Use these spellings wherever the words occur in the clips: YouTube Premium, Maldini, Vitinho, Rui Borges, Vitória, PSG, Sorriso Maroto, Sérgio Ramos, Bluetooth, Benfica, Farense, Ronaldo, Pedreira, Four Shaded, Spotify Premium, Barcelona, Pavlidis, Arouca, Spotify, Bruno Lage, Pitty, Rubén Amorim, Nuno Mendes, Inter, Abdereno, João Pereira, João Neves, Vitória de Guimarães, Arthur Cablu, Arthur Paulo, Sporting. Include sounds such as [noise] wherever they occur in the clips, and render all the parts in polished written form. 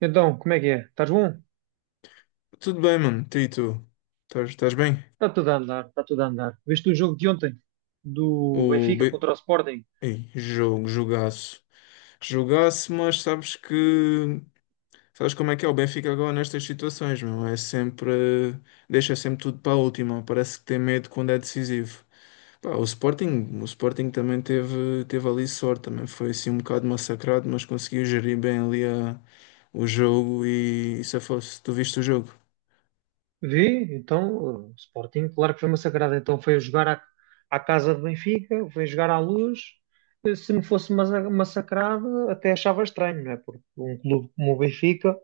Então, como é que é? Estás bom? Tudo bem, mano. Tu e tu? Estás bem? Está tudo a andar, está tudo a andar. Viste o jogo de ontem do O Benfica B... contra o Sporting? Ei, jogo, jogaço. Jogaço, mas sabes que... Sabes como é que é o Benfica agora nestas situações, meu? É sempre... Deixa sempre tudo para a última. Parece que tem medo quando é decisivo. Pá, o Sporting também teve ali sorte. Também foi assim um bocado massacrado, mas conseguiu gerir bem ali o jogo e se fosse, tu viste o jogo? Vi, então, o Sporting, claro que foi massacrado. Então foi jogar à, à casa de Benfica, foi jogar à luz. Se não fosse massa- massacrado, até achava estranho, não é? Porque um clube como o Benfica,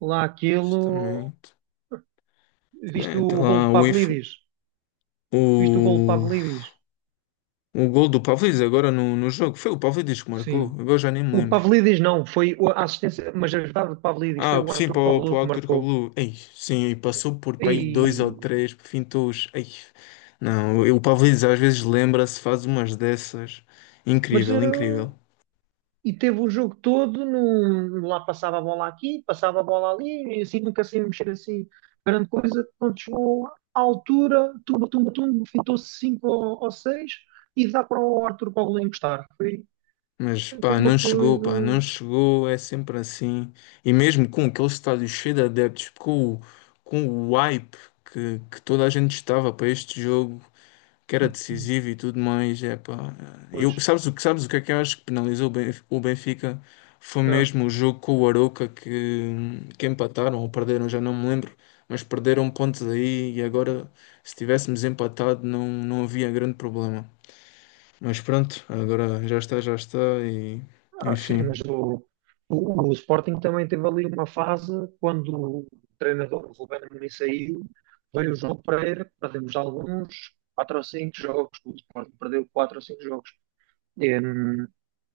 lá Isso também... aquilo. Viste É, tem o gol de lá o info. Pavlidis? Viste o gol de Pavlidis? O gol do Pavlidis agora no jogo. Foi o Pavlidis que Sim. marcou. Agora já nem me O lembro. Pavlidis não, foi a assistência, mas a verdade do Pavlidis foi Ah, o sim, Arthur para o, para Cabral o que Arthur marcou. Cablu. Ei, sim, e passou por para aí dois ou três fintos. Ei, não, o Pavlidis às vezes lembra-se, faz umas dessas. Mas Incrível, incrível. e teve o jogo todo, num, lá passava a bola aqui, passava a bola ali, e assim nunca sem mexer assim grande coisa. Quando chegou à altura, tumba, tumba, tumba, fintou-se 5 ou 6 e dá para o Arthur Paulo encostar. Foi, Mas foi uma pá, não coisa. chegou, é sempre assim. E mesmo com aquele estádio cheio de adeptos, com o hype que toda a gente estava para este jogo, que era decisivo e tudo mais. É pá, é. Eu, Pois. Sabes o que é que eu acho que penalizou o Benfica? Foi ah, mesmo o jogo com o Arouca que empataram ou perderam, já não me lembro, mas perderam pontos aí e agora se tivéssemos empatado não havia grande problema. Mas pronto, agora já está e Ah, sim, enfim. mas o Sporting também teve ali uma fase quando o treinador Rubén Amorim saiu, veio o João Pereira, perdemos alguns 4 ou 5 jogos, o Sporting perdeu 4 ou 5 jogos. E, hum,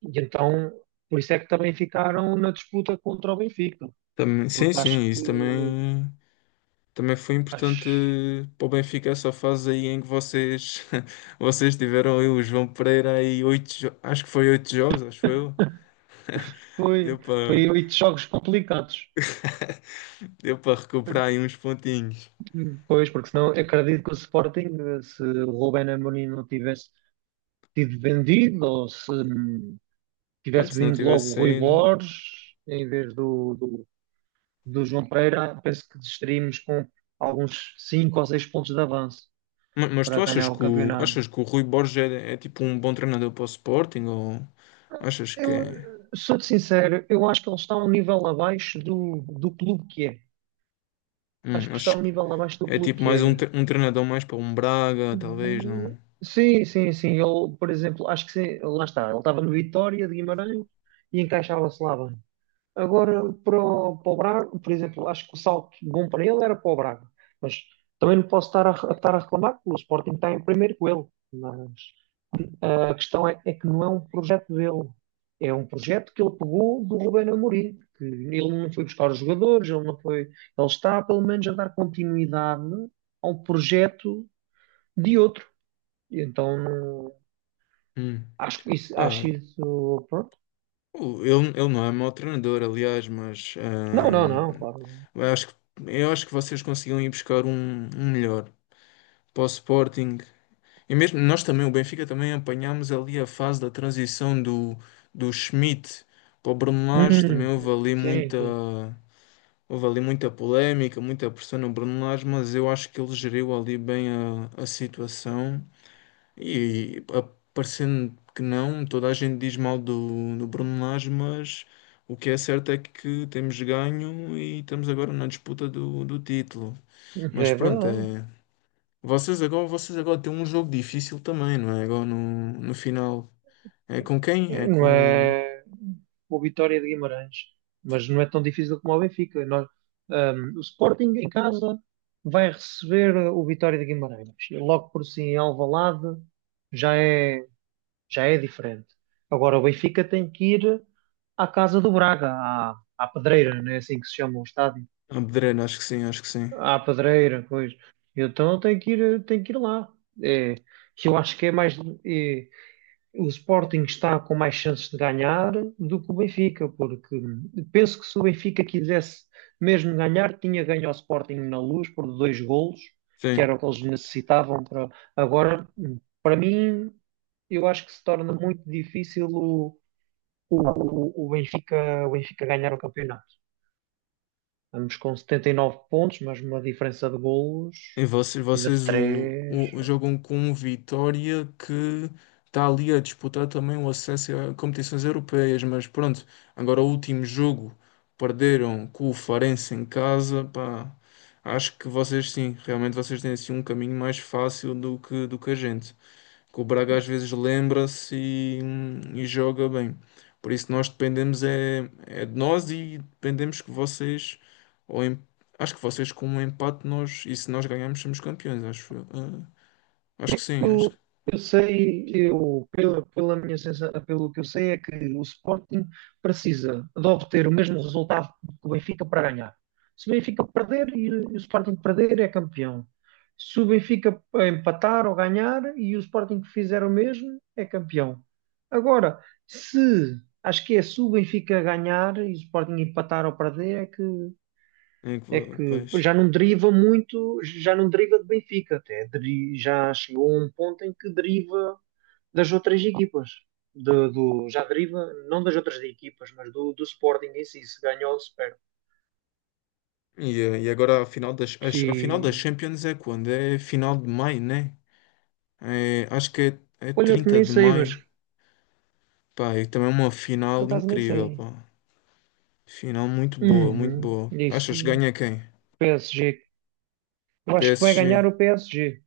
e então, por isso é que também ficaram na disputa contra o Benfica, Também, sim, porque sim, acho que isso também. Também foi importante acho para o Benfica essa fase aí em que vocês, [laughs] vocês tiveram aí o João Pereira aí acho que foi oito jogos, acho que foi eu. que Deu foi, para foi oito jogos complicados. deu para recuperar aí uns pontinhos. Pois, porque senão eu acredito que o Sporting, se o Rubén Amorim não tivesse tido vendido ou se tivesse Pronto, se não vindo tivesse logo o Rui saído. Borges em vez do João Pereira, penso que estaríamos com alguns 5 ou 6 pontos de avanço Mas, para tu achas ganhar o que o, campeonato. achas que o Rui Borges é tipo um bom treinador para o Sporting ou achas que Eu é, sou-te sincero, eu acho que ele está um nível abaixo do clube que é. Acho que está um acho que nível abaixo do é clube tipo que mais um, é. tre- um treinador mais para um Braga, talvez Hum, não. Sim, sim, sim. Ele, por exemplo, acho que sim, lá está. Ele estava no Vitória de Guimarães e encaixava-se lá bem. Agora, para o Braga, por exemplo, acho que o salto bom para ele era para o Braga. Mas também não posso estar a reclamar que o Sporting está em primeiro com ele. Mas a questão é que não é um projeto dele. É um projeto que ele pegou do Rubén Amorim. Que ele não foi buscar os jogadores, ele não foi... Ele está, pelo menos, a dar continuidade ao projeto de outro. E então, não- Hum, acho que isso, acho pá, isso, pronto. Ele não é mau treinador, aliás, mas Não, não, não, claro. eu acho que, eu acho que vocês conseguiam ir buscar um melhor para o Sporting. E mesmo nós também, o Benfica também apanhámos ali a fase da transição do Schmidt para o Bruno Lage. Também Hum, houve ali sim, muita, sim. houve ali muita polémica, muita pressão no Bruno Lage, mas eu acho que ele geriu ali bem a situação e a- parecendo que não, toda a gente diz mal do Bruno Lage, mas o que é certo é que temos ganho e estamos agora na disputa do título. Mas Mas é pronto, verdade. é, vocês agora têm um jogo difícil também, não é? Agora no final. É com quem? É, É não com o é o Vitória de Guimarães, mas não é tão difícil como o Benfica. O Sporting em casa vai receber o Vitória de Guimarães. E logo por si em Alvalade já é, já é diferente. Agora o Benfica tem que ir à casa do Braga, à, à Pedreira, não é assim que se chama o estádio? Abdereno, acho que sim, acho que sim. À Pedreira, coisa. Então tem que ir lá. É, que eu acho que é mais. O Sporting está com mais chances de ganhar do que o Benfica, porque penso que se o Benfica quisesse mesmo ganhar, tinha ganho ao Sporting na Luz por dois golos, que Sim. era o que eles necessitavam para agora. Para mim, eu acho que se torna muito difícil o Benfica, o Benfica ganhar o campeonato. Estamos com 79 pontos, mas uma diferença de golos E vocês, ainda de vocês 3. Jogam com um Vitória que está ali a disputar também o acesso a competições europeias, mas pronto, agora o último jogo perderam com o Farense em casa, pá, acho que vocês sim, realmente vocês têm assim um caminho mais fácil do que a gente que o Braga às vezes lembra-se e joga bem. Por isso nós dependemos é de nós e dependemos que vocês, ou em- acho que vocês com um empate nós, e se nós ganharmos somos campeões, acho, eu. Ah, acho que sim, acho que. Eu, eu sei, eu, pela, pela minha sensação, pelo que eu sei, é que o Sporting precisa de obter o mesmo resultado que o Benfica para ganhar. Se o Benfica perder e o Sporting perder, é campeão. Se o Benfica empatar ou ganhar e o Sporting fizer o mesmo, é campeão. Agora, se acho que é se o Benfica ganhar e o Sporting empatar ou perder, é que Pois. já não deriva muito, já não deriva de Benfica, até deri- já chegou a um ponto em que deriva das outras equipas, do, do- já deriva não das outras equipas, mas do Sporting em si, se ganhou ou se perde. E agora a final das E, Champions é quando? É final de maio, né? É, acho que é olha que 30 nem de sei, maio. mas Pá, e também é uma por final acaso nem incrível, sei. pá. Final muito boa, muito Uhum, boa. Achas que disse ganha quem? PSG. Eu acho que vai ganhar PSG. o PSG.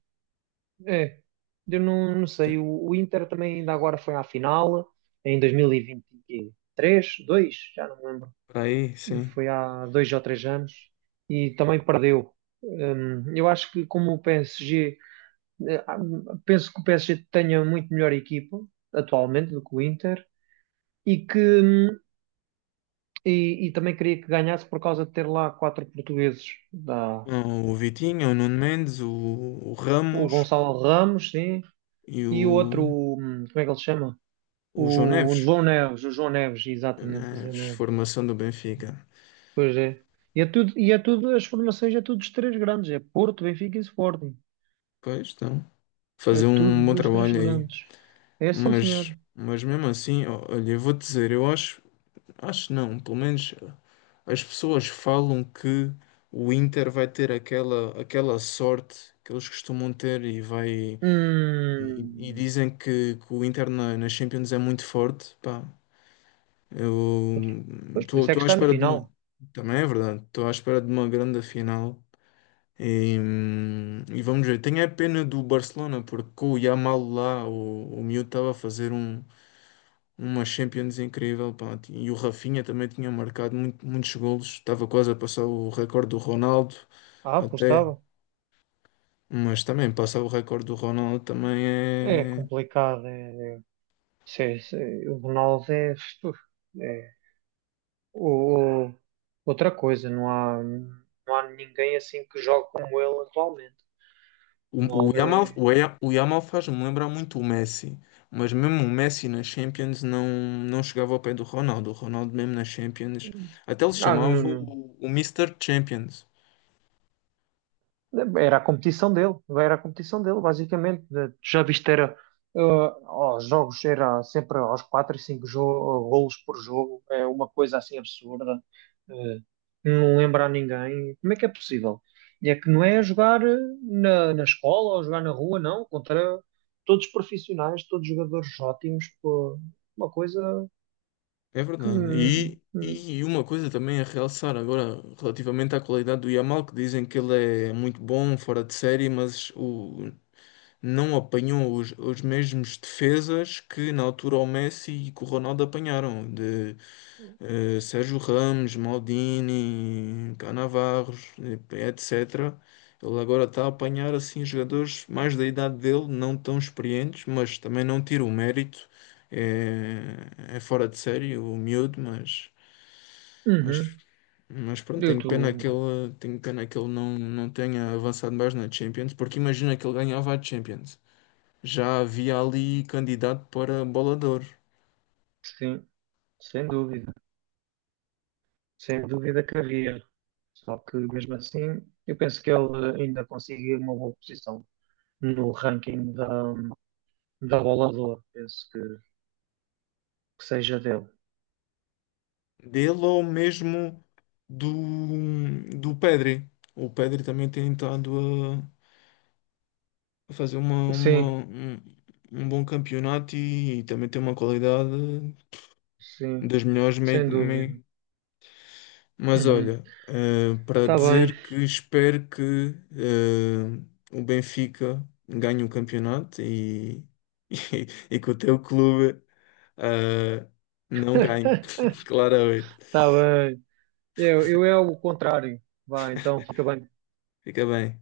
É, eu não, não sei. Tem- O Inter também ainda agora foi à final em 2023, 2 já não me lembro. Aí, sim. Foi há dois ou três anos, e também perdeu. Eu acho que como o PSG, eh, ah, penso que o PSG tenha muito melhor equipa atualmente do que o Inter e que e também queria que ganhasse por causa de ter lá quatro portugueses, da, Não, o Vitinho, o Nuno Mendes, o o Ramos Gonçalo Ramos, sim, e e o outro, o, como é que ele se chama? o João O Neves. João Neves, o João Neves, João exatamente, o João Neves, Neves. formação do Benfica. Pois é. E é tudo, as formações é tudo dos três grandes, é Porto, Benfica e Sporting. Pois estão. É Fazer um tudo bom dos três trabalho aí. grandes. É sim, senhor. Mas mesmo assim, ó, olha, eu vou te dizer, eu acho, acho não, pelo menos as pessoas falam que o Inter vai ter aquela sorte que eles costumam ter e vai e Hum. dizem que o Inter na Champions é muito forte. Pá, eu Pois, por isso é que estou à está na espera de final. uma. Também é verdade, estou à espera de uma grande final. E vamos ver. Tenho a pena do Barcelona, porque com o Yamal lá, o miúdo estava a fazer uma Champions incrível. Pá. E o Rafinha também tinha marcado muitos golos, estava quase a passar o recorde do Ronaldo, Ah, pois até. estava. Mas também passar o recorde do Ronaldo também É é. complicado. É, é- se- é, se- é, o Ronaldo é, uf, é o- outra coisa. Não há, não há ninguém assim que jogue como ele atualmente. O O, o Ronaldo Yamal, é. o, Ya- o Yamal faz-me lembrar muito o Messi, mas mesmo o Messi na Champions não chegava ao pé do Ronaldo. O Ronaldo, mesmo na Champions, Hum. até ele se Ah, chamava não, não. o Mr. Champions. Era a competição dele, era a competição dele, basicamente. Tu já viste, eh, aos jogos, era sempre aos 4 e 5 golos por jogo, é uma coisa assim absurda, eh, não lembra a ninguém. Como é que é possível? E é que não é jogar na, na escola ou jogar na rua, não, contra todos profissionais, todos jogadores ótimos, pô, uma coisa É que. verdade. E, hum, e uma coisa também a realçar agora, relativamente à qualidade do Yamal, que dizem que ele é muito bom, fora de série, mas não apanhou os mesmos defesas que na altura o Messi e que o Ronaldo apanharam. Sérgio Ramos, Maldini, Cannavaros, etc. Ele agora está a apanhar assim jogadores mais da idade dele, não tão experientes, mas também não tira o mérito. É fora de série o miúdo, mas, Uhum. mas pronto, Eu tenho pena que estou, ele, tenho pena que ele não tenha avançado mais na Champions, porque imagina que ele ganhava a Champions. Já havia ali candidato para bola de Ouro. sim, sem dúvida. Sem dúvida que havia. Só que mesmo assim, eu penso que ele ainda conseguiu uma boa posição no ranking da, da bola de ouro. Penso que seja dele. Dele ou mesmo do, do Pedri. O Pedri também tem estado a fazer uma, Sim, uma- um, um bom campeonato e, também tem uma qualidade sim, das melhores. Sem dúvida. Mas Uhum. olha, para Tá bem, dizer que espero que eh, o Benfica ganhe o campeonato e, [laughs] que o teu clube eh, não ganhe, [laughs] [laughs] claramente. tá bem. Eu é o contrário. Vai, então fica bem. Fica bem.